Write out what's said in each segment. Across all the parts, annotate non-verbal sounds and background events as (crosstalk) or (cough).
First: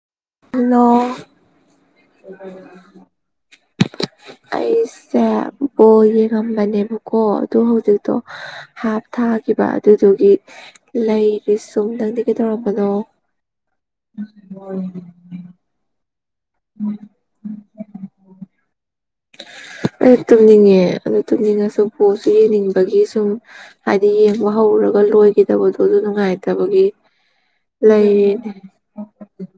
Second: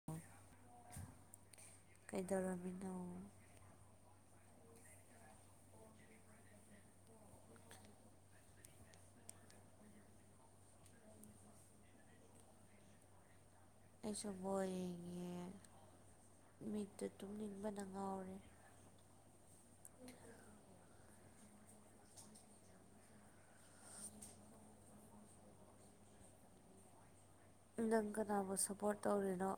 (unintelligible) ꯀꯩꯗꯧꯔꯝꯃꯤꯅꯣ ꯍꯜꯂꯣ (inaudible) ꯑꯩꯁꯦ ꯕꯣ ꯌꯦꯡꯉꯝꯕꯅꯦꯕꯀꯣ ꯑꯗꯨ ꯍꯧꯖꯤꯛꯇꯣ ꯍꯥꯞ ꯊꯥꯈꯤꯕ ꯑꯗꯨꯗꯨꯒꯤ ꯂꯩꯔꯤ ꯁꯨꯝ ꯅꯪꯗꯤ ꯀꯩꯗꯧꯔꯝꯕꯅꯣ ꯑꯩꯁꯨ ꯕꯣꯜ ꯌꯦꯡꯉꯤꯌꯦ ꯃꯤꯠꯇꯨ ꯇꯨꯝꯅꯤꯡꯕꯅ ꯉꯥꯎꯔꯦ ꯑꯩ ꯇꯨꯝꯅꯤꯡꯉꯦ ꯑꯗꯨꯣ ꯇꯨꯝꯅꯤꯡꯉꯁꯨ ꯕꯣꯜꯁꯨ ꯌꯦꯡꯅꯤꯡꯕꯒꯤ ꯁꯨꯝ ꯍꯥꯏꯗꯤ ꯌꯦꯡꯕ ꯍꯧꯔꯨꯔꯒ ꯂꯣꯏꯒꯤꯗꯕꯗꯣ ꯑꯗꯨ ꯅꯨꯡꯉꯥꯏꯇꯕꯒꯤ ꯅꯪ ꯂꯩꯔꯤꯅꯦ ꯀꯅꯥꯕꯨ ꯁꯄꯣꯠ ꯇꯧꯔꯤꯅꯣ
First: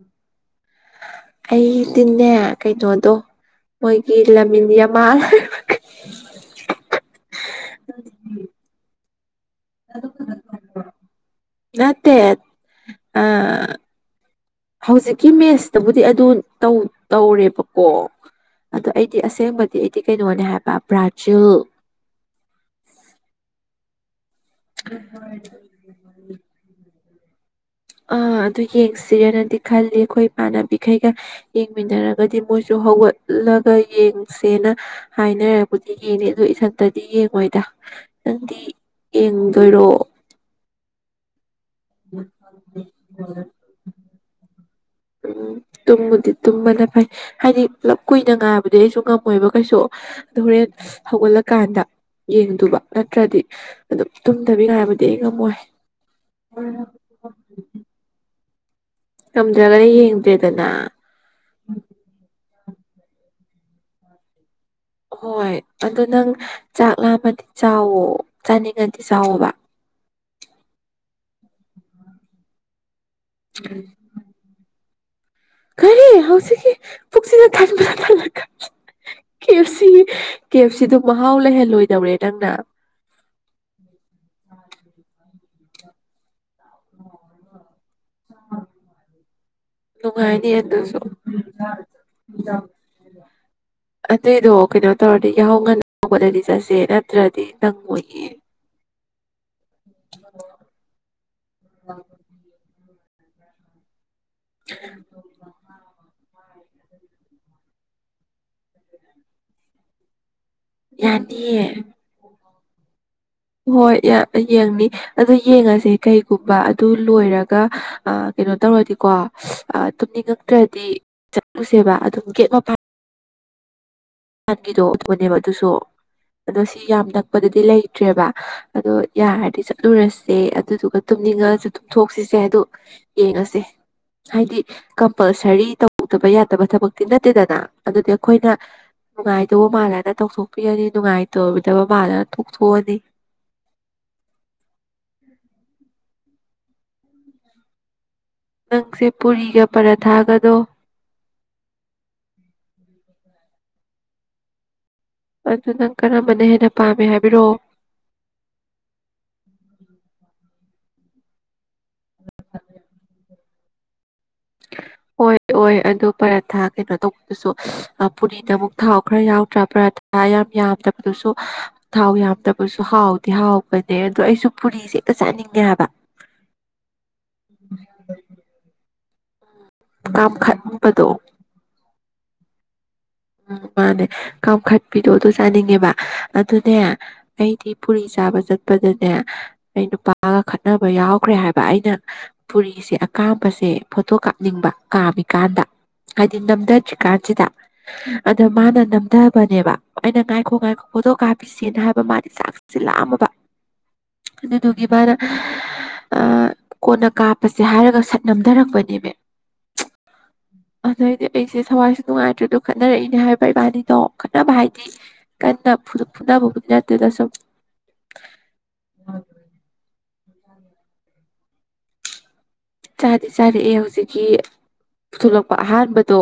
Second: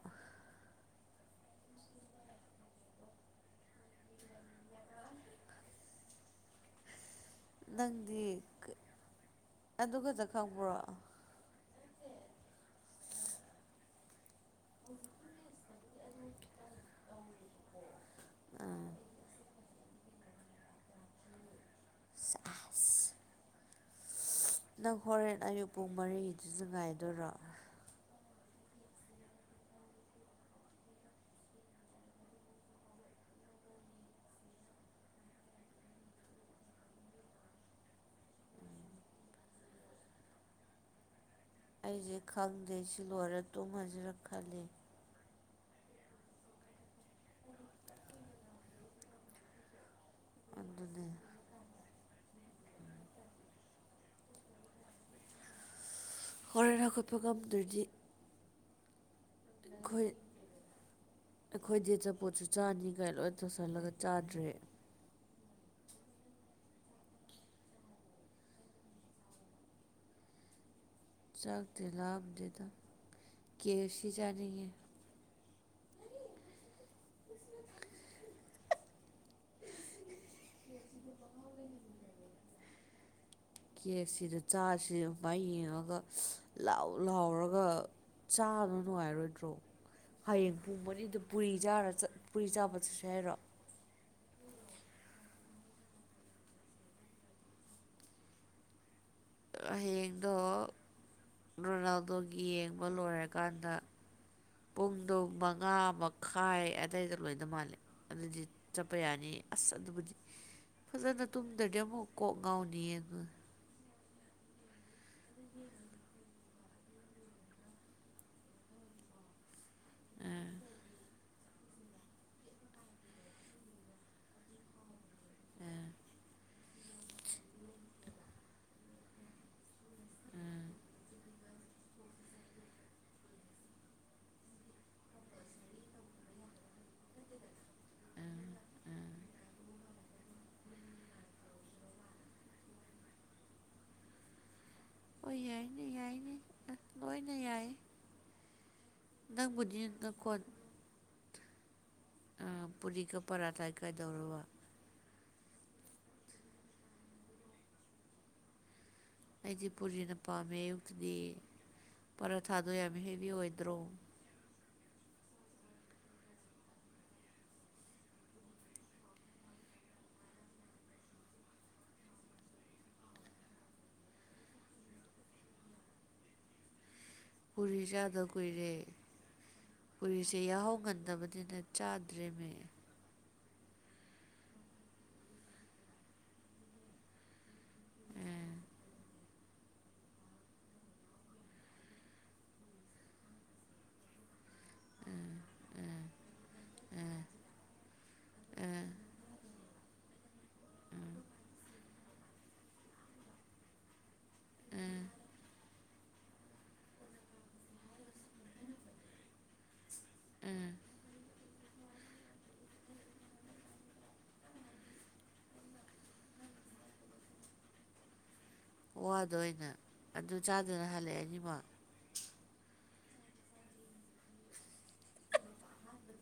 ꯑꯩꯗꯤꯅꯦ ꯀꯩꯅꯣꯗꯣ ꯃꯣꯏꯒꯤ ꯂꯃꯤꯟ ꯌꯥꯃꯜ ꯅꯪꯗꯤ ꯑꯗꯨ ꯈꯛꯇ ꯈꯪꯕ꯭ꯔꯣ ꯅꯠꯇꯦ ꯑꯥ ꯍꯧꯖꯤꯛ ꯀꯤ ꯃꯦꯁꯇꯕꯨꯗꯤ ꯑꯗꯨ ꯇꯧ ꯇꯧꯔꯦꯕꯀꯣ ꯑꯥ ꯑꯗꯣ ꯑꯩꯗꯤ ꯑꯁꯦꯡꯕꯗꯤ ꯑꯩꯗꯤ ꯀꯩꯅꯣꯅꯦ ꯍꯥꯏꯕ ꯕ꯭ꯔꯥꯖꯤꯜ ꯁꯦꯑꯁ ꯅꯪ ꯍꯣꯔꯦꯟ ꯑꯌꯨꯛ ꯄꯨꯡ ꯃꯔꯤꯒꯤꯗꯨꯁꯨ ꯉꯥꯏꯗꯣꯏꯔꯣ ꯑꯥ ꯑꯗꯨ ꯌꯦꯡꯁꯤꯔꯦꯅꯗꯤ ꯈꯜꯂꯤ ꯑꯩꯈꯣꯏ ꯏꯃꯥꯟꯅꯕꯤꯈꯩꯒ ꯌꯦꯡꯃꯤꯟꯅꯔꯒꯗꯤ ꯃꯣꯏꯁꯨ ꯍꯧꯒꯠꯂꯒ ꯌꯦꯡꯁꯦꯅ ꯍꯥꯏꯅꯔꯕꯨꯗꯤ ꯌꯦꯡꯉꯦ ꯑꯗꯣ ꯏꯊꯟꯇꯗꯤ ꯌꯦꯡꯉꯣꯏꯗ ꯅꯪꯗꯤ ꯌꯦꯡꯗꯣꯏꯔꯣ ꯑꯩꯁꯦ ꯈꯪꯗꯦ ꯁꯤ ꯂꯣꯏꯔ ꯇꯨꯝꯃꯁꯤꯔꯥ ꯈꯜꯂꯤ ꯎꯝ ꯇꯨꯝꯕꯨ ꯗꯤ ꯇꯨꯝꯕꯅ ꯐꯩ ꯍꯥꯏꯗꯤ ꯄꯨꯂꯞ ꯀꯨꯏꯅ ꯉꯥꯏꯕꯗꯤ ꯑꯩꯁꯨ ꯉꯝꯃꯣꯏꯕ ꯀꯩꯁꯨ ꯑꯗꯨ ꯍꯣꯔꯦꯟ ꯑꯗꯨꯅꯦ ꯍꯧꯒꯠꯂꯛ ꯀꯥꯟꯗ ꯌꯦꯡꯗꯨꯕ ꯅꯠꯇ꯭ꯔꯗꯤ ꯑꯗꯨꯝ ꯇꯨꯝꯗꯕꯤ ꯉꯥꯏꯕꯗꯤ ꯑꯩ ꯉꯝꯃꯣꯏ ꯍꯣꯔꯦꯟ ꯍꯧꯒꯠꯄ ꯉꯝꯗ꯭ꯔꯗꯤ ꯉꯝꯗ꯭ꯔꯒꯗꯤ ꯑꯩꯈꯣꯏ ꯌꯦꯡꯗꯦꯗꯅ ꯑꯩꯈꯣꯏꯗꯤ ꯑꯆꯥꯄꯣꯠꯁꯨ ꯆꯥꯅꯤꯒꯥꯏ ꯂꯣꯏ ꯇꯧꯁꯜꯂꯒ ꯆꯥꯗ꯭ꯔꯦ ꯍꯣꯏ ꯑꯗꯣ ꯅꯪ ꯆꯥꯛ ꯂꯥꯝꯃꯗꯤ ꯆꯥꯎꯋꯣ ꯆꯥꯅꯤꯡꯉꯗꯤ ꯆꯥꯎꯋꯣꯕ ꯆꯥꯛꯇꯤ ꯂꯥꯝꯗꯦꯗ ꯀꯦ ꯑꯦꯐ ꯁꯤ ꯆꯥꯅꯤꯡꯉꯦ ꯀꯔꯤ ꯍꯧꯖꯤꯛꯀꯤ ꯄꯨꯛꯁꯤꯗ ꯊꯟꯕꯨ ꯊꯟꯂꯀꯥꯟꯁꯤꯗ ꯀꯦ ꯑꯦꯐ ꯁꯤ ꯀꯦ ꯑꯦꯐ ꯁꯤꯗꯣ ꯃꯍꯥꯎ ꯂꯩꯍꯜꯂꯣꯏꯗꯧꯔꯦ ꯅꯪꯅ ꯀꯦꯐꯁꯤꯗꯨ ꯆꯥꯁꯤ ꯁꯨꯃꯥꯏ ꯌꯦꯡꯉꯒ ꯂꯥꯎ ꯂꯥꯎꯔꯒ ꯆꯥꯕꯗ ꯅꯨꯡꯉꯥꯏꯔꯣꯏꯗ꯭ꯔꯣ ꯅꯨꯡꯉꯥꯏꯅꯤ ꯍꯌꯦꯡ ꯄꯨꯡ ꯑꯗꯨꯁꯨ ꯃꯔꯤꯗ ꯄꯨꯔꯤ ꯆꯥꯔ ꯆꯠ ꯄꯨꯔꯤ ꯆꯥꯕ ꯆꯠꯁꯤ ꯍꯥꯏꯔꯣ ꯑꯗꯨꯏꯗꯣ ꯀꯩꯅꯣ ꯇꯧꯔꯗꯤ ꯌꯥꯍꯧ ꯉꯟꯅ ꯍꯧꯒꯠꯂꯗꯤ ꯆꯠꯁꯦ ꯅꯠꯇ꯭ꯔꯗꯤ ꯅꯪꯑꯣꯏꯌꯦ ꯑꯥ ꯍꯌꯦꯡꯗꯣ ꯔꯣꯅꯥꯜꯗꯣꯒꯤ ꯌꯦꯡꯕ ꯂꯣꯏꯔꯀꯥꯟꯗ ꯄꯨꯡꯗꯣ ꯃꯉꯥ ꯃꯛ ꯈꯥꯏ ꯑꯗꯩꯗ ꯂꯣꯏꯗꯣ ꯃꯥꯜꯂꯦ ꯑꯗꯨꯗꯤ ꯆꯠꯄ ꯌꯥꯅꯤ ꯑꯁ ꯑꯗꯨꯕꯨꯗꯤ ꯐꯖꯅ ꯇꯨꯝꯗ꯭ꯔꯗꯤ ꯌꯥꯅꯤꯌꯦ ꯑꯃꯨꯛ ꯀꯣꯛ ꯉꯥꯎꯅꯤꯌꯦ ꯑꯉꯥꯡ ꯍꯣꯏ ꯌꯥ ꯌꯦꯡꯅꯤ ꯑꯗꯨ ꯌꯦꯡꯉꯁꯦ ꯀꯩꯒꯨꯝꯕ ꯑꯥ ꯗꯨ ꯂꯣꯏꯔꯒ ꯑꯥ ꯀꯩꯅꯣ ꯇꯧꯔꯗꯤꯀꯣ ꯑꯥ ꯇꯨꯝꯅꯤꯡꯉꯛꯇ꯭ꯔꯗꯤ ꯆꯠꯂꯨꯁꯦꯕ ꯑꯗꯨꯒ ꯒꯦꯠ ꯃꯄꯥꯟ ꯃꯄꯥꯟꯒꯤꯗꯣ ꯑꯗꯨꯅꯦꯕ ꯑꯗꯨꯁꯨ ꯑꯗꯣ ꯁꯤ ꯌꯥꯝ ꯅꯛꯄꯗꯗꯤ ꯂꯩꯇ꯭ꯔꯦꯕ ꯑꯗꯣ ꯌꯥꯔꯗꯤ ꯆꯠꯂꯨꯔꯁꯦ ꯑꯗꯨꯗꯨꯒ ꯇꯨꯝꯅꯤꯡꯉꯛꯑꯁꯨ ꯇꯨꯝꯊꯣꯛꯁꯤꯁꯦ ꯑꯗꯨ ꯌꯦꯡꯉꯁꯤ ꯍꯥꯏꯗꯤ ꯀꯝꯄꯜꯁꯔꯤ ꯇꯧꯗꯕ ꯌꯥꯗꯕ ꯊꯕꯛꯇꯤ ꯅꯠꯇꯦꯗꯅ ꯑꯗꯨꯗꯤ ꯑꯩꯈꯣꯏꯅ ꯅꯨꯡꯉꯥꯏꯗꯧꯕ ꯃꯥꯂꯅ ꯇꯧꯊꯣꯛꯄꯤꯔꯅꯤ ꯅꯨꯡꯉꯥꯏꯇꯣꯏꯗꯕ ꯃꯥꯂꯅ ꯊꯣꯛꯊꯣꯛꯑꯅꯤ ꯍꯣꯏ ꯌꯥꯏꯅꯦ ꯌꯥꯏꯅꯦ ꯑꯥ ꯂꯣꯏꯅ ꯌꯥꯏꯌꯦ ꯅꯪꯁꯦ ꯄꯨꯔꯤꯒ ꯅꯪꯕꯨꯗꯤ ꯅꯈꯣꯟ ꯄꯔꯥꯊꯥꯒꯗꯣ ꯑꯥ ꯄꯨꯔꯤꯒ ꯄꯔꯥꯊꯥ ꯀꯩꯗꯧꯔꯕ ꯑꯗꯨ ꯅꯪ ꯀꯔꯝꯕꯅ ꯍꯦꯟꯅ ꯄꯥꯝꯃꯦ ꯍꯥꯏꯕꯤꯔꯛꯑꯣ ꯑꯩꯗꯤ ꯄꯨꯔꯤꯅ ꯄꯥꯝꯃꯦ ꯑꯌꯨꯛꯇꯗꯤ ꯄꯔꯊꯥꯗꯣ ꯌꯥꯝ ꯍꯦꯕꯤ ꯑꯣꯏꯗ꯭ꯔꯣ (inaudible) ꯑꯣꯏ ꯑꯣꯏ ꯑꯗꯨ ꯄꯔꯥꯊꯥ ꯀꯩꯅꯣ ꯇꯧꯕꯗꯨꯁꯨ ꯄꯨꯔꯤꯅ ꯑꯃꯨꯛ ꯊꯥꯎ ꯈꯔ ꯌꯥꯎꯗ꯭ꯔꯥ ꯄꯔꯥꯥ ꯑꯌꯥꯝ ꯌꯥꯝꯗꯕꯗꯨꯁꯨ ꯊꯥꯎ ꯌꯥꯝꯗꯕꯁꯨ ꯍꯥꯎꯗꯤ ꯍꯥꯎꯕꯅꯦ ꯑꯗꯣ ꯑꯩꯁꯨ ꯄꯨꯔꯤꯁꯦ ꯍꯦꯛꯇ ꯆꯥꯅꯤꯡꯉꯦ ꯍꯥꯏꯕ ꯄꯨꯔꯤ ꯆꯥꯗ ꯀꯨꯏꯔꯦ ꯄꯨꯔꯤꯁꯦ ꯌꯥꯍꯧ ꯀꯥꯝꯈꯠꯄꯗꯣ ꯉꯟꯗꯕꯅꯤꯅ ꯆꯥꯗ꯭ꯔꯦ ꯃꯤ ꯎꯝ ꯃꯥꯅꯦ ꯀꯥꯝꯈꯠꯄꯤꯗꯣ ꯑꯗꯨ ꯆꯥꯅꯤꯡꯉꯦꯕ ꯑꯗꯨꯅꯦ ꯑꯩꯗꯤ ꯄꯨꯔꯤ ꯆꯥꯕ ꯆꯠꯄꯗꯅꯦ ꯑꯩ ꯅꯨꯄꯥꯒ ꯈꯠꯅꯕ ꯌꯥꯎꯈ꯭ꯔꯦ ꯍꯥꯏꯕ ꯑꯩꯅ ꯄꯨꯔꯤꯁꯦ ꯑꯀꯥꯝꯕꯁꯦ ꯐꯣꯇꯣ ꯀꯥꯞꯅꯤꯡꯕ ꯀꯥꯝꯃꯤꯀꯥꯟꯗ ꯍꯥꯏꯗꯤ ꯅꯝꯗꯗ꯭ꯔꯤꯀꯥꯟꯁꯤꯗ ꯑꯗ ꯃꯥꯅ ꯑꯥ ꯅꯝꯗꯕꯅꯦꯕ ꯑꯩꯅ ꯉꯥꯏꯈꯣ ꯉꯥꯏꯈꯣ ꯐꯣꯇꯣ ꯀꯥꯞꯈꯤ ꯁꯦꯅ ꯍꯥꯏꯕ ꯃꯥꯗꯤ ꯆꯥꯛꯁꯤ ꯂꯥꯝꯃꯕ ꯑꯗꯨꯏꯗꯨꯒꯤ ꯑꯥ ꯃꯥꯅ ꯑꯥ ꯀꯣꯟꯅ ꯀꯥꯞꯄꯁꯦ ꯍꯥꯏꯔꯒ ꯁꯠ ꯅꯝꯗꯔꯛꯄꯅꯦꯃꯤ ꯑꯥ ꯑꯗꯩꯗꯤ ꯑꯩꯁꯦ ꯊꯋꯥꯏꯁꯦ ꯅꯨꯡꯉꯥꯏꯇ꯭ꯔꯦ ꯑꯗꯨꯝ ꯈꯠꯅꯔꯛꯏꯅꯦ ꯍꯥꯏꯔꯤꯕ ꯏꯕꯥꯅꯤꯗꯣ ꯈꯠꯅꯕ ꯍꯥꯏꯗꯤ ꯀꯟꯅ ꯐꯨ ꯐꯨꯅꯕꯕꯨꯗꯤ ꯅꯠꯇꯦꯗ ꯁꯨꯝ ꯋꯥꯗꯣ ꯑꯣꯏꯅ ꯑꯗꯨꯝ ꯆꯥꯗꯅ ꯍꯜꯂꯛꯑꯦ ꯑꯅꯤꯃꯛ ꯆꯥꯗꯤ ꯆꯥꯔꯛꯑꯦ ꯍꯧꯖꯤꯛꯀꯤ ꯄꯨꯊꯣꯂꯛꯄ ꯑꯍꯥꯟꯕꯗꯣ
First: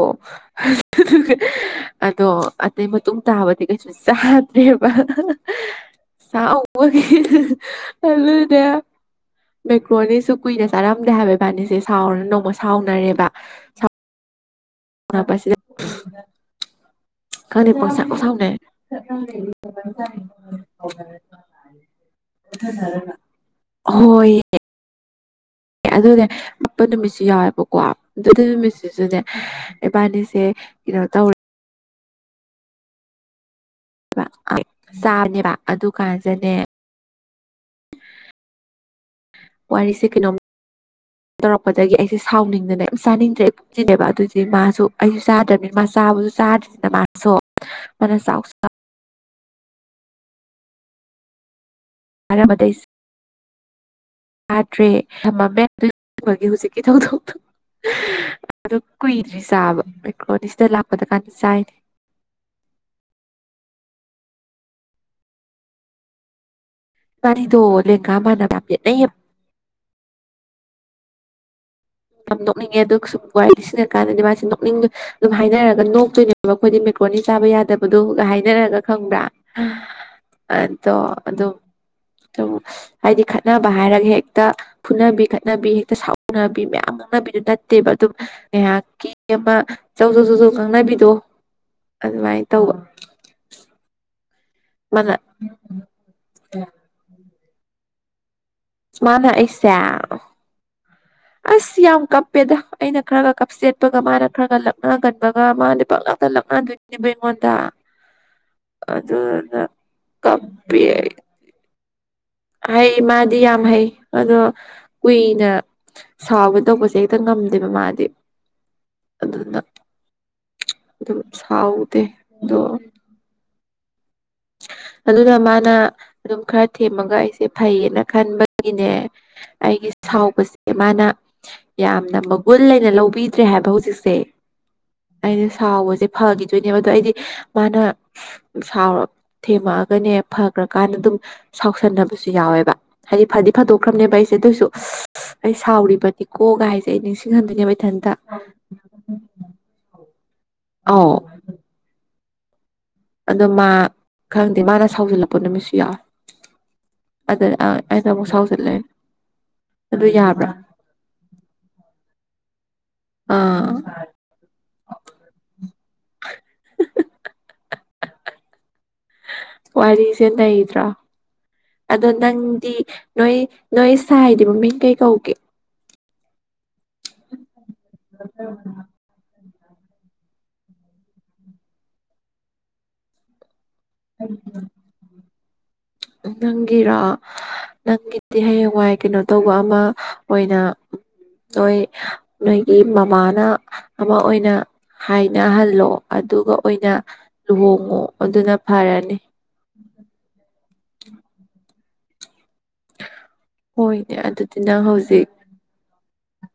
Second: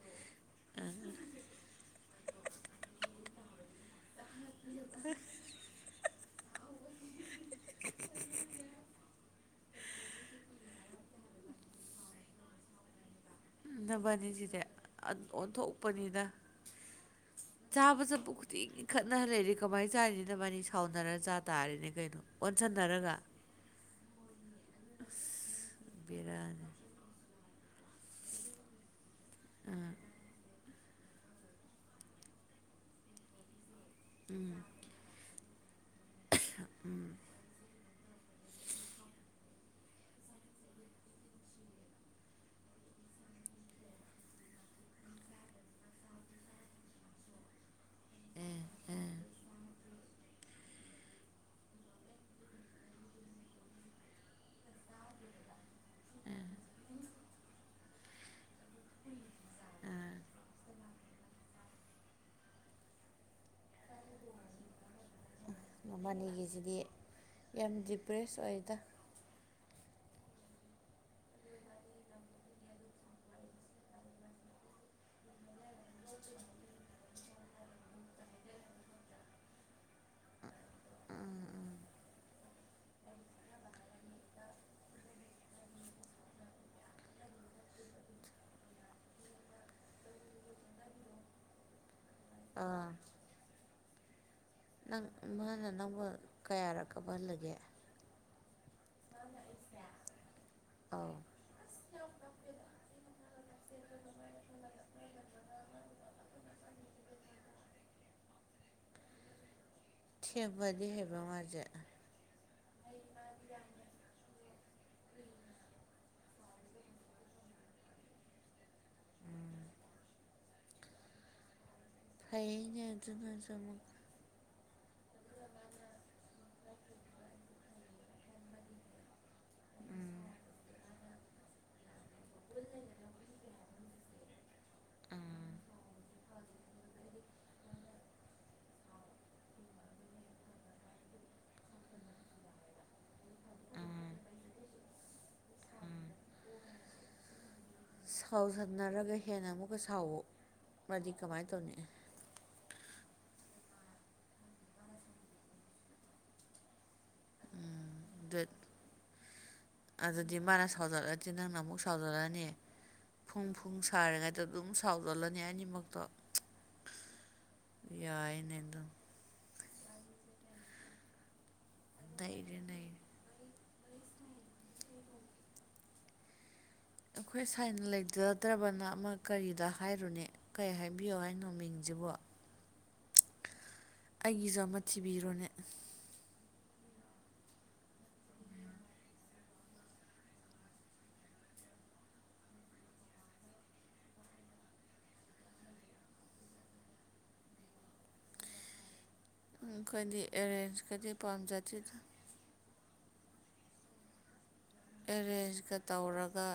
ꯑꯗꯣ ꯑꯗꯨꯏ ꯃꯇꯨꯡ ꯇꯥꯕꯗꯤ ꯀꯩꯁꯨ ꯆꯥꯗ꯭ꯔꯦꯕ ꯁꯥꯎꯕꯒꯤ ꯑꯗꯨꯏꯅꯦ ꯃꯦꯀ꯭ꯔꯣꯅꯤꯁꯨ ꯀꯨꯏꯅ ꯆꯥꯔꯝꯗꯦ ꯍꯥꯏꯕ ꯏꯕꯅꯤꯁꯤ ꯁꯥꯎꯔ ꯅꯣꯡꯃ ꯁꯥꯎꯅꯔꯦꯕ ꯅꯕꯥꯟꯅꯤꯁꯤꯗꯤ ꯑꯟ ꯁꯥꯎꯅꯕꯁꯤꯗ ꯑꯣꯟꯊꯣꯛꯄꯅꯤꯗ ꯈꯪꯗꯦ ꯆꯥꯕ ꯄꯪꯁꯥꯎ ꯆꯠꯄ ꯁꯥꯎꯅꯩ ꯈꯨꯗꯤꯡꯒꯤ ꯈꯠꯅ ꯂꯩꯔꯦ ꯀꯃꯥꯏ ꯆꯥꯔꯤꯅꯣ ꯅꯕꯥꯟꯅꯤ ꯁꯥꯎꯅꯔ ꯆꯥ ꯇꯥꯔꯦꯅꯦ ꯀꯩꯅꯣ ꯑꯣꯟꯁꯟꯅꯔꯒ ꯍꯣꯏꯌꯦ ꯑꯗꯨꯅꯦ ꯕꯦꯔꯥꯅꯤ ꯄ ꯅꯨꯃꯤꯠꯁꯨ ꯌꯥꯎꯋꯦꯕꯀꯣ ꯑꯗꯨ ꯗꯨ ꯅꯨꯃꯤꯠꯁꯤꯁꯨꯅꯦ ꯏꯕꯥꯅꯤꯁꯦ ꯀꯩꯅꯣ ꯇꯧꯔꯦ ꯕ ꯑ ꯆꯥꯕꯅꯦꯕ ꯑꯗꯨ ꯀꯥꯟꯁꯤꯗꯅꯦ ꯎꯝ ꯋꯥꯔꯤꯁꯦ ꯀꯩꯅꯣꯝ ꯇꯧꯔꯛꯄꯗꯒꯤ ꯑꯩꯁꯦ ꯁꯥꯎꯅꯤꯡꯗꯅ ꯌꯥꯝ ꯆꯥꯅꯤꯡꯗ꯭ꯔꯦꯕ ꯆꯤꯅꯦꯕ ꯑꯗꯨꯗꯤ ꯃꯥꯁꯨ ꯑꯩꯁꯨ ꯆꯥꯗ꯭ꯔꯕꯅꯤ ꯃꯥ ꯆꯥꯕꯁꯨ ꯆꯥꯗ꯭ꯔꯤꯗꯅ ꯃꯥꯁꯨ ꯃꯥꯅ ꯆꯥꯎ ꯆꯥ ꯑ ꯑꯥꯏꯔꯝꯃꯗꯩꯁ ꯑꯥꯗ꯭ꯔꯦ ꯊꯝꯃꯝꯃꯦ ꯑꯗꯨꯏ ꯃꯒꯤ ꯍꯨꯖꯤꯛꯀꯤ ꯊꯧꯗꯣꯛꯇꯣ ꯑꯗꯣ ꯀꯨꯏꯗ꯭ꯔꯤ ꯆꯥꯕ ꯃꯦꯀ꯭ꯔꯣꯅꯤ ꯁꯤꯗ ꯂꯥꯛꯄꯗꯀꯥꯟꯗ ꯆꯥꯏꯅꯦ ꯅꯃꯥꯅꯤꯒꯤꯁꯤꯗꯤ ꯃꯥꯅꯤꯗꯣ ꯌꯥꯝ ꯂꯦꯡꯒꯥ ꯗꯤꯄ꯭ꯔꯦꯁ ꯃꯥꯟꯅꯕ ꯌꯥꯝ ꯑꯣꯏꯗ ꯌꯦꯠꯅꯩꯌꯦ ꯌꯥꯝ ꯅꯣꯛꯅꯤꯡꯉꯦ ꯑꯗꯨ ꯁꯨꯝ ꯋꯥꯔꯤ ꯅꯤꯡꯁꯤꯡꯅꯔ ꯀꯥꯟꯗꯗꯤ ꯃꯥꯁꯤ ꯅꯣꯛꯅꯤꯡꯗ ꯑꯗꯨꯝ ꯍꯥꯏꯅꯔꯒ ꯅꯣꯛꯇꯣꯏꯅꯦꯕ ꯑꯩꯈꯣꯏꯗꯤ ꯃꯦꯀ꯭ꯔꯣꯅꯤ ꯆꯥꯕ ꯌꯥꯗꯕꯗꯨꯒ ꯍꯥꯏꯅꯔꯒ ꯈꯪꯕ꯭ꯔꯥ ꯑꯗꯣ ꯑꯗꯨꯝ ꯇꯨꯝ ꯍꯥꯏꯗꯤ ꯈꯠꯅꯕ ꯍꯥꯏꯔꯒ ꯍꯦꯛꯇ ꯐꯨꯅꯕꯤ ꯈꯠꯅꯕꯤ ꯍꯦꯛꯇ ꯁꯥꯎꯅꯕꯤ ꯃꯌꯥꯝ ꯌꯥꯝ ꯉꯥꯡꯅꯕꯤꯗꯣ ꯅꯠꯇꯦꯕ ꯑꯗꯨꯝ ꯉꯥꯏꯍꯥꯛꯀꯤ ꯑꯃ ꯖꯧ ꯖꯧ ꯖꯧ ꯖꯧ ꯉꯥꯡꯅꯕꯤꯗꯣ ꯑꯗꯨꯃꯥꯏꯟ ꯇꯧꯕ ꯑꯥ ꯅꯪ ꯃꯥꯅ ꯅꯪꯕꯨ ꯀꯌꯥꯔꯛ ꯀꯥꯞꯍꯜꯂꯒꯦ ꯃꯥꯅ ꯑꯩꯁꯦ ꯑꯧ ꯑꯁ ꯌꯥꯝ ꯀꯞꯄꯦꯗ ꯑꯩꯅ ꯈꯔꯒ ꯀꯞꯆꯦꯠꯄꯒ ꯃꯥꯅ ꯈꯔꯒ ꯂꯛꯅꯒꯟꯕꯒ ꯃꯥꯗꯤ ꯄꯪꯂꯛꯇ ꯂꯛꯅꯗꯣꯏ ꯅꯦꯕ ꯑꯩꯉꯣꯟꯗ ꯑꯗꯨꯗꯨꯅ ꯊꯦꯝꯕꯗꯤ ꯍꯩꯕ꯭ꯔꯣ ꯃꯥꯖꯦ ꯍꯩ ꯃꯥꯗꯤ ꯌꯥꯝ ꯍꯩ ꯑꯗꯣ ꯀꯨꯏꯅ ꯁꯥꯎꯒꯗꯧꯕꯁꯦ ꯍꯦꯛꯇ ꯉꯝꯗꯦꯕ ꯃꯥꯗꯤ ꯑꯗꯨꯗꯨꯅ ꯑꯗꯨ ꯁꯥꯎ ꯐꯩꯅꯦ ꯑꯗꯨꯅꯁꯨ ꯑꯃꯨꯛ ꯑꯗꯨꯅ ꯃꯥꯅ ꯑꯗꯨꯝ ꯈꯔ ꯊꯦꯝꯃꯒ ꯑꯩꯁꯦ ꯐꯩꯌꯦꯅ ꯈꯟꯕꯒꯤꯅꯦ ꯑꯩꯒꯤ ꯎꯝ ꯁꯥꯎꯕꯁꯦ ꯃꯥꯅ ꯌꯥꯝꯅ ꯃꯒꯨꯟ ꯂꯩꯅ ꯂꯧꯕꯤꯗ꯭ꯔꯦ ꯍꯥꯏꯕ ꯍꯧꯖꯤꯛꯁꯦ ꯑꯩꯅ ꯁꯥꯎꯕꯁꯦ ꯐꯒꯤꯗꯣꯏꯅꯦꯕ ꯑꯗꯣ ꯑꯩꯗꯤ ꯃꯥꯅ ꯁꯥꯎꯔ ꯊꯦꯝꯃꯛꯑꯒꯅꯦ ꯐꯒ꯭ꯔꯀꯥꯟꯗ ꯑꯗꯨꯝ ꯁꯥꯎꯁꯟꯅꯕꯁꯨ ꯌꯥꯎꯋꯦꯕ ꯍꯥꯏꯗꯤ ꯐꯗꯤ ꯎꯝ ꯐꯥꯗꯣꯛꯈ꯭ꯔꯕꯅꯦꯕ ꯑꯩꯁꯦ ꯑꯗꯨꯑꯣꯏꯁꯨ ꯑꯩ ꯁꯥꯎꯔꯤꯕꯅꯤꯀꯣ ꯒꯥꯏꯁꯦ ꯑꯩ ꯅꯤꯡꯁꯤꯡꯍꯟꯗꯣꯏꯅꯦꯕ ꯑꯩ ꯏꯊꯟ ꯁꯥꯎꯖꯟꯅꯔꯒ ꯍꯦꯟꯅ ꯑꯃꯨꯛꯀ ꯁꯥꯎꯋꯣ ꯃꯗꯤ ꯑꯧ ꯀꯃꯥꯏꯅ ꯇꯧꯅꯤ ꯑꯗꯣ ꯃꯥ ꯈꯪꯗꯦ ꯃꯥꯅ ꯁꯥꯎꯖꯜꯂꯛꯄ ꯅꯨꯃꯤꯠꯁꯨ ꯌꯥꯎꯋꯦ ꯑꯗ ꯑꯥ ꯑꯩꯅ ꯑꯃꯨꯛ ꯑꯗꯨꯠ ꯁꯥꯎꯁꯤꯜꯂꯦ꯫ ꯑꯗꯨꯗꯤ ꯃꯥꯅ ꯁꯥꯎꯖꯔꯛꯑꯗꯤ ꯅꯪꯅ ꯑꯃꯨꯛ ꯁꯥꯎꯖꯔꯛꯑꯅꯤ ꯐꯨꯡ ꯑꯥ ꯐꯨꯡ ꯁ ꯁꯥꯔꯤꯉꯩꯗ ꯑꯗꯨꯝ ꯁꯥꯎꯗꯜꯂꯅꯤ ꯑꯅꯤꯃꯛꯇꯣ ꯌꯥꯏꯅꯦ ꯑꯗꯨ꯫ ꯋꯥꯔꯤꯁꯦ ꯂꯩꯗ꯭ꯔꯣ ꯑꯗꯣ ꯅꯩꯔꯦ ꯅꯪꯗꯤ ꯅꯩꯔꯦ ꯅꯣꯏ ꯅꯣꯏ ꯁꯥꯏꯗꯤ ꯃꯃꯤꯡ ꯀꯩ ꯀꯧꯒꯦ? ꯑꯈꯣꯏ ꯁꯥꯏꯅ ꯂꯩꯖꯗ꯭ꯔꯕꯅ ꯑꯃꯛ ꯀꯔꯤꯗ ꯍꯥꯏꯔꯨꯅꯤ ꯀꯩ ꯍꯥꯏꯕꯤꯌꯣ ꯍꯥꯏꯅꯣ ꯃꯤꯡꯁꯤꯕꯣ? ꯑꯩꯒꯤꯁꯨ ꯑꯃ ꯊꯤꯕꯤꯔꯣꯅꯦ꯫ ꯎꯝ ꯅꯪꯒꯤꯔꯥ? ꯅꯪꯒꯤꯗꯤ ꯍꯌꯦꯡꯋꯥꯏ ꯀꯩꯅꯣ ꯇꯧꯕ ꯑꯃ ꯑꯣꯏꯅ ꯅꯣꯏ ꯅꯣꯏꯒꯤ ꯃꯃꯥꯅ ꯑꯃ ꯑꯣꯏꯅ ꯍꯥꯏꯅꯍꯜꯂꯣ ꯑꯗꯨꯒ ꯑꯣꯏꯅ ꯂꯨꯍꯣꯡꯉꯣ ꯑꯗꯨꯅ ꯐꯔꯅꯤ꯫ ꯎꯝ ꯑꯈꯣꯏꯗꯤ ꯑꯦꯔꯦꯟꯖ ꯀꯗꯤ ꯄꯥꯝꯖꯗꯤꯦꯗ꯫ ꯍꯣꯏꯅꯦ ꯑꯗꯨꯗꯤ ꯅꯪ ꯍꯧꯖꯤꯛ ꯑꯦꯔꯦꯟꯖꯀ ꯇꯧꯔꯒ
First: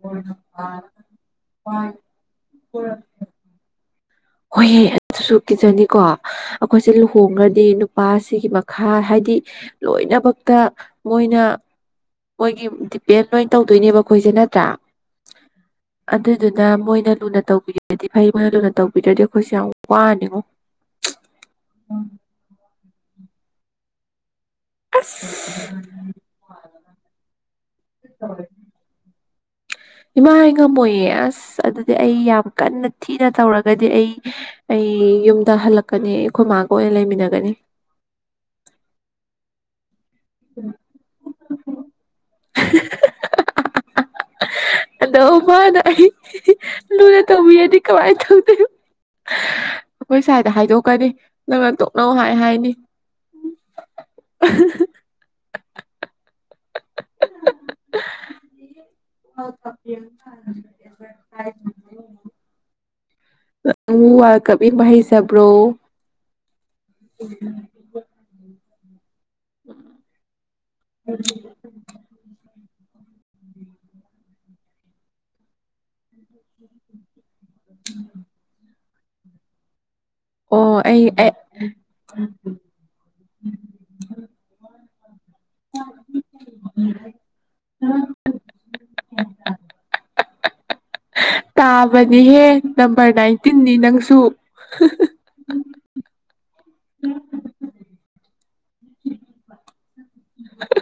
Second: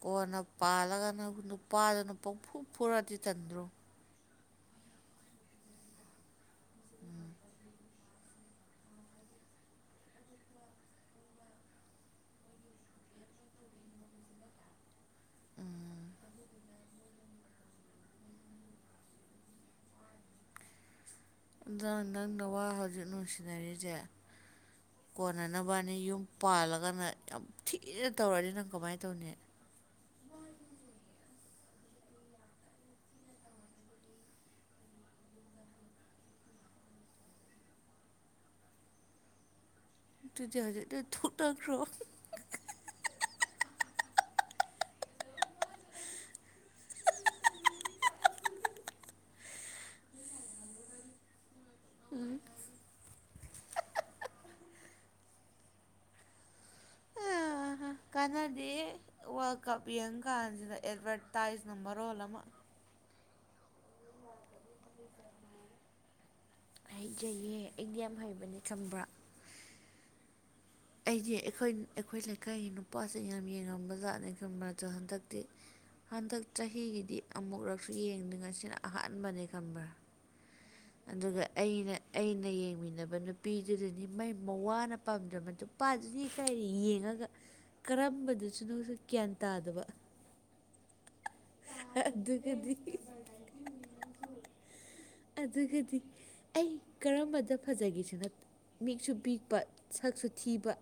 ꯀꯣꯟꯅ ꯄꯥꯜꯂꯒꯅ ꯅꯨꯄꯥꯗꯨꯅ ꯄꯪꯐꯨ ꯐꯨꯔꯗꯤ ꯇꯟꯗ꯭ꯔꯣ? ꯍꯣꯏꯍꯦ ꯑꯗꯨꯁꯨ ꯀꯤꯖꯅꯤꯀꯣ ꯑꯩꯈꯣꯏꯁꯦ ꯂꯨꯍꯣꯡꯉ꯭ꯔꯗꯤ ꯅꯨꯞ ꯅꯨꯄꯥꯁꯤꯒꯤ ꯃꯈꯥ ꯍꯥꯏꯗꯤ ꯂꯣꯏꯅꯃꯛꯇ ꯃꯣꯏꯅ ꯃꯣꯏꯒꯤ ꯗꯤꯄꯦꯟ ꯂꯣꯏ ꯇꯧꯗꯣꯏꯅꯦꯕ ꯑꯩꯈꯣꯏꯁꯦ ꯅꯠꯇ꯭ꯔꯥ? ꯑꯗꯨꯗꯨꯅ ꯃꯣꯏꯅ ꯂꯨꯅ ꯇꯧꯕꯤꯔꯗꯤ ꯐꯩ ꯃꯣꯏꯅ ꯂꯨꯅ ꯇꯧꯕꯤ ꯕꯤꯗ꯭ꯔꯗꯤ ꯑꯩꯈꯣꯏꯁꯦ ꯌꯥꯝ ꯋꯥꯅꯤꯉꯣ꯫ ꯑꯗꯣ ꯅꯪꯅ ꯅꯋꯥ ꯍꯧꯖꯤꯛ ꯅꯨꯡꯁꯤꯅꯔꯤꯁꯦ ꯑꯁ ꯀꯣꯟꯅ ꯅꯕꯅꯤ ꯌꯨꯝ ꯄꯥꯜꯂꯒꯅ ꯌꯥꯝ ꯊꯤꯅ ꯇꯧꯔꯛꯑꯅꯤ ꯅꯪ ꯀꯃꯥꯏꯅ ꯇꯧꯅꯤ꯫ ꯏꯃꯥ ꯑꯩ ꯉꯝꯃꯣꯏꯌꯦ ꯑꯁ ꯑꯗꯨꯗꯤ ꯑꯩ ꯌꯥꯝ ꯀꯟꯅ ꯊꯤꯅ ꯇꯧꯔꯒꯗꯤ ꯑꯩ ꯑꯩ ꯌꯨꯝꯗ ꯍꯜꯂꯛꯀꯅꯤ ꯑꯩꯈꯣꯏ ꯃꯥꯒ ꯑꯣꯏꯅ ꯂꯩꯃꯤꯟꯅꯒꯅꯤ꯫ ꯑꯗꯨꯨꯗꯤ ꯍꯧꯖꯤꯛꯇꯩ ꯊꯨꯛꯅꯈ꯭ꯔꯣ꯫ (inaudible) ꯑꯗꯣ ꯃꯥꯅ ꯑꯩ ꯂꯨꯅ ꯇꯧꯕꯤꯔꯗꯤ ꯀꯃꯥꯏꯅ ꯇꯧꯗꯣꯏꯕ ꯑꯈꯣꯏ ꯁꯥꯏꯗ ꯍꯥꯏꯗꯣꯛꯀꯅꯤ ꯅꯪꯅ ꯇꯣꯛ ꯅꯧ ꯍꯥꯏ ꯍꯥꯏꯅꯤ꯫ ꯀꯥꯟꯅꯗꯦ ꯋꯥꯔꯜ ꯀꯞ ꯌꯦꯡ ꯀꯥꯟꯁꯤꯗ ꯑꯦꯗꯚꯔꯇꯥꯏꯁ ꯅꯝꯕꯔ ꯔꯣꯜ ꯑꯃ ꯅꯪꯕꯨ ꯋꯥꯔꯜ ꯀꯞ ꯌꯦꯡꯕ ꯍꯩꯖꯕ꯭ꯔꯣ? ꯍꯩꯖꯩꯌꯦ ꯑꯩꯗꯤ ꯌꯥꯝ ꯍꯩꯕꯅꯦ ꯈꯪꯕ꯭ꯔꯥ ꯑꯩꯗꯤ ꯑꯩꯈꯣꯏ ꯑꯩꯈꯣꯏ ꯂꯩꯀꯥꯏꯒꯤ ꯅꯨꯄꯥꯁꯤꯡ ꯌꯥꯝ ꯌꯦꯡꯉꯝꯕ ꯖꯥꯠꯅꯤ ꯈꯪꯕ ꯗꯣ ꯍꯟꯗꯛꯇꯤ ꯍꯟꯗꯛ ꯆꯍꯤꯒꯤꯗꯤ ꯑꯃꯨꯛꯨꯔꯛꯁꯨ ꯌꯦꯡꯗꯦ ꯉꯁꯤꯅ ꯑꯍꯥꯟꯕꯅꯦ ꯈꯪꯕ꯭ꯔꯥ꯫ ꯑꯣꯠ ꯑꯗꯨꯒ ꯑꯩꯅ ꯑꯩꯅ ꯌꯦꯡꯃꯤꯟꯅꯕ ꯅꯨꯄꯤꯗꯨꯗꯅꯤ ꯃꯩ ꯃ ꯋꯥꯅ ꯄꯥꯝꯖꯕꯗꯨ ꯅꯨꯄꯥꯗꯨꯗꯤ ꯀꯔꯤ ꯌꯦꯡꯉꯒ ꯀꯔꯝꯕꯗꯁꯨꯅꯨꯁꯦ ꯒ꯭ꯌꯥꯟ ꯇꯥꯗꯕ ꯇꯥꯕꯅꯤꯍꯦ ꯑꯗꯨꯒꯗꯤ ꯅꯝꯕꯔ ꯅꯥꯏꯟꯇꯤꯟꯗꯤ ꯅꯪꯁꯨ꯫ ꯑꯗꯨꯒꯗꯤ ꯑꯩ ꯀꯔꯝꯕꯗ ꯐꯖꯒꯦꯁꯦꯅ ꯃꯤꯛꯁꯨ ꯄꯤꯛꯄ ꯁꯛꯁꯨ ꯊꯤꯕ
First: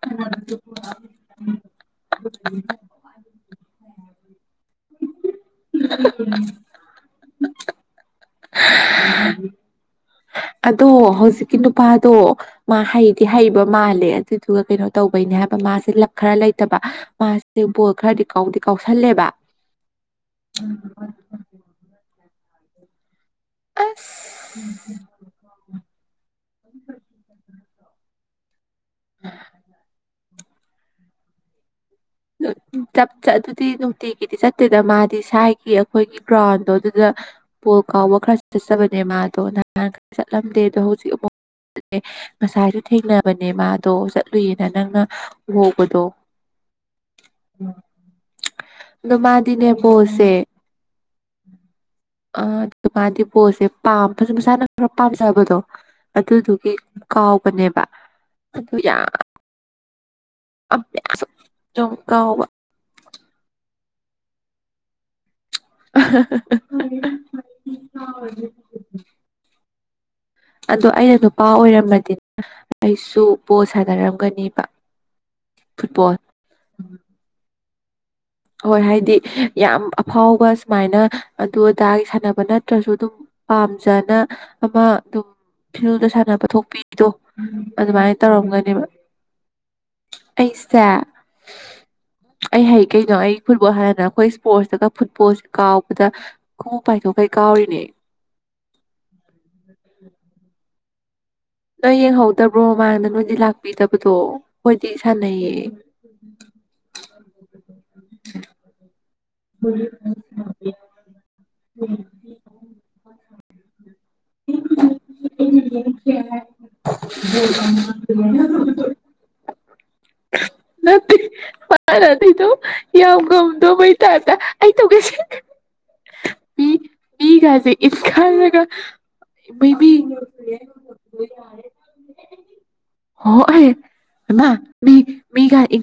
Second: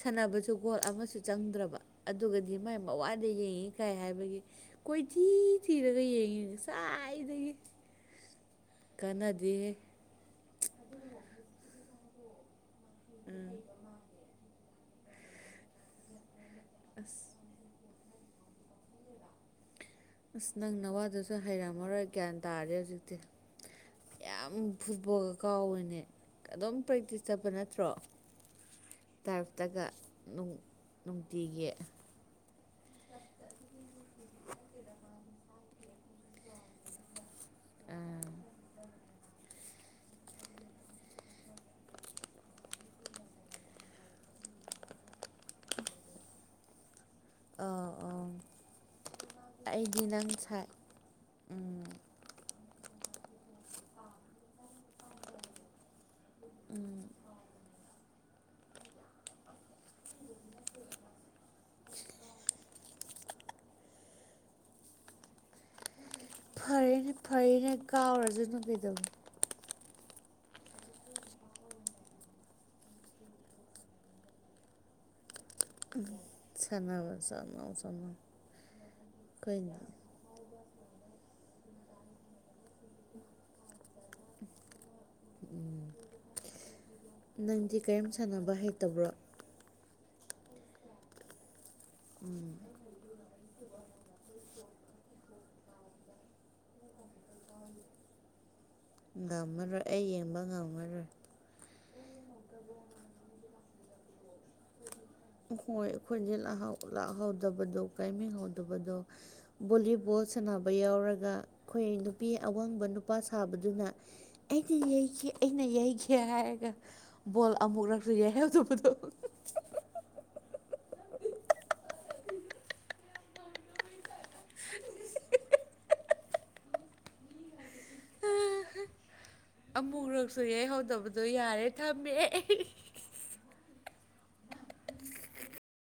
ꯁꯥꯟꯅꯕꯁꯨ ꯒꯣꯜ ꯑꯃꯁꯨ ꯆꯪꯗ꯭ꯔꯕ ꯑꯗꯨꯒꯗꯤ ꯃꯥꯏ ꯄꯋꯥꯗ ꯌꯦꯡꯉꯤ ꯈꯥꯏ ꯍꯥꯏꯕꯒꯤ ꯀꯣꯏꯊꯤ ꯊꯤꯔꯒ ꯌꯦꯡꯉꯤ ꯁꯋꯥꯥꯏꯗꯒꯤ꯫ ꯀꯟꯅꯗꯦ ꯑꯗꯣ ꯍꯧꯖꯤꯛꯀꯤ ꯅꯨꯄꯥꯗꯣ ꯃꯥ ꯍꯩꯗꯤ ꯍꯩꯕ ꯃꯥꯜꯂꯦ ꯑꯗꯨꯗꯨꯒ ꯀꯩꯅꯣ ꯇꯧꯕꯩꯅꯦ ꯍꯥꯏꯕ ꯃꯥꯁꯦ ꯂꯛ ꯈꯔ ꯂꯩꯇꯕ ꯃꯥꯁꯦ ꯕꯣꯜ ꯈꯔꯗꯤ ꯀꯥꯎ ꯀꯥꯎꯁꯜ ꯑ ꯅꯪꯅꯋꯥꯗ ꯁ ꯍꯩꯔꯝꯃꯔꯣꯏ ꯒ꯭ꯌꯥꯟ ꯇꯥꯔꯦ ꯍꯧꯖꯤꯛꯇꯤ ꯌꯥꯝ ꯑꯁ ꯐꯨꯠꯕꯣꯜ ꯀꯥꯎꯏꯅꯦ ꯑꯗꯨꯝ ꯄ꯭ꯔꯦꯛꯇꯤꯁ ꯆꯠꯄ ꯅꯠꯇꯔꯣ ꯇ꯭ꯔꯕꯇꯥꯒ ꯅꯨꯡ ꯅꯨꯡꯇꯤꯒꯤ (inaudible) ꯆꯞ ꯆꯠ ꯑꯗꯨꯗꯤ ꯅꯨꯡꯇꯤꯒꯤꯗꯤ ꯆꯠꯇꯦꯗ ꯃꯥꯗꯤ ꯁꯥꯏꯒꯤ ꯑꯩꯈꯣꯏꯒꯤ ꯒ꯭ꯔꯥꯎꯟꯗꯣ ꯑꯗꯨꯗ ꯕꯣꯜ ꯀꯥꯎꯕ ꯑꯥ ꯈꯔ ꯆꯠꯆꯕꯅꯦ ꯃꯥꯗꯣ ꯅꯍꯥꯟ ꯈꯔ ꯆꯠꯂꯝꯗꯦ ꯑꯗꯣ ꯍꯧꯖꯤꯛ ꯑꯃꯨꯛ ꯉꯁꯥꯏꯁꯨ ꯊꯦꯡꯅꯕꯅꯦ ꯃꯥꯗꯣ ꯆꯠꯂꯨꯏꯌꯦꯅ ꯅꯪꯅ ꯎꯍꯧꯕꯗꯣ ꯑꯥ ꯑꯥ ꯗꯨꯃꯥꯗꯤꯅꯦ ꯑꯩꯗꯤ ꯅꯪ ꯕꯣꯜꯁꯦ ꯁꯥꯏ ꯎꯝ ꯑ ꯑꯗꯨ ꯃꯥꯗꯤ ꯄꯣꯜꯁꯦ ꯄꯥꯝ ꯃꯁꯥꯅ ꯈꯔ ꯄꯥꯝꯖꯕꯗꯣ ꯑꯗꯨꯗꯨꯒꯤ ꯎꯝ ꯀꯥꯎ ꯅꯦꯕ ꯑꯗꯨ ꯌꯥꯝ ꯆꯧꯀꯥꯎꯕ (unintelligible) ꯐꯔꯦꯅꯦ ꯐꯔꯦꯅꯦ ꯀꯥꯎꯔꯁꯨꯅꯨ ꯀꯩꯗꯧꯅꯤ ꯑꯗꯣ ꯑꯩꯅ ꯅꯨꯄꯥ ꯑꯣꯏꯔꯝꯃꯗꯤꯅꯦ ꯑꯩꯁꯨ ꯕꯣꯜ ꯁꯥꯟꯅꯔꯝꯒꯅꯤꯕ ꯐꯨꯠꯕꯣꯜ ꯁꯅꯕ ꯁꯅꯣ ꯁꯅꯣ ꯍꯣꯏ ꯍꯥꯏꯗꯤ ꯌꯥꯝ ꯐꯥꯎꯕ ꯁꯨꯃꯥꯏꯅ ꯑꯗꯨ ꯑꯗꯥꯒꯤ ꯁꯥꯟꯅꯕ ꯅꯠꯇ꯭ꯔꯁꯨ ꯑꯗꯨꯝ ꯄꯥꯝꯖꯅ ꯑꯃ ꯑꯗꯨꯝ ꯎꯝ ꯐꯤꯜꯗ ꯁꯥꯟꯅꯕ ꯊꯣꯛꯄꯤꯗꯣ ꯅꯪꯗꯤ ꯀꯔꯤꯝ ꯑꯗꯨꯃꯥꯏꯅ ꯁꯥꯟꯅꯕ ꯇꯧꯔꯝꯒꯅꯦꯕ ꯍꯩꯇꯕ꯭ꯔꯣ ꯑꯩꯁꯦ ꯎꯝ ꯑꯩ ꯍꯩ ꯀꯩꯅꯣ ꯑꯩ ꯐꯨꯠꯕꯣꯜ ꯍꯥꯟꯅ ꯑꯩꯈꯣꯏ ꯏꯁꯄꯣꯔꯠꯁꯇꯒ ꯐꯨꯠꯕꯣꯜ ꯀꯥꯎꯕꯗ ꯈꯨꯝꯎꯞ ꯄꯥꯏꯊꯣꯛꯈꯩ ꯀꯥꯎꯔꯤꯅꯦ ꯅꯝꯃꯔꯣꯏ ꯑꯩ ꯌꯦꯡꯕ ꯉꯝꯃꯔꯣꯏ ꯅꯣꯏ ꯌꯦꯡꯍꯧꯗꯕ꯭ꯔꯣ ꯃꯃꯥꯡꯗ ꯅꯣꯏꯗꯤ ꯂꯥꯛꯄꯤꯗꯕꯗꯣ ꯈꯣꯏꯗꯤ ꯁꯥꯟꯅꯩꯌꯦ ꯈꯣꯏꯗꯤ ꯂꯥꯛꯍꯧ ꯂꯥꯛꯍꯧꯗꯕꯗꯣ ꯀꯩꯝ ꯌꯦꯡꯍꯧꯗꯕꯗꯣ ꯕꯣꯂꯤꯕꯣꯜ ꯁꯥꯟꯅꯕ ꯌꯥꯎꯔꯒ ꯈꯣꯏ ꯅꯨꯄꯤ ꯑꯋꯥꯡꯕ ꯅꯨꯄꯥ ꯁꯥꯕꯗꯨꯅ ꯑꯩꯗꯤ ꯌꯩꯈꯤ ꯑꯩꯅ ꯌꯩꯈꯤ ꯍꯥꯏꯔꯒ ꯕꯣꯜ ꯑꯃꯨꯔꯛ ꯌꯩꯍꯧꯗꯕꯗꯣ ꯅꯠꯇꯦ ꯃꯥꯅ ꯑꯗꯨꯏꯗꯣ ꯌꯥꯝ ꯉꯝꯗꯧꯇꯥꯏꯞꯇ ꯑꯩ ꯇꯧꯒꯦꯁꯦ ꯃꯤ ꯃꯤꯒꯥꯁꯦ ꯏꯟꯈꯥꯏꯔꯒ ꯑꯃꯨꯔꯛꯁꯨ ꯌꯩꯍꯧꯗꯕꯗꯣ ꯌꯥꯔꯦ ꯊꯝꯃꯦ ꯑꯩ ꯍꯣ ꯑꯩ ꯍꯩꯃꯥ ꯃꯤ ꯃꯤ ꯀꯥꯔꯛꯑꯦ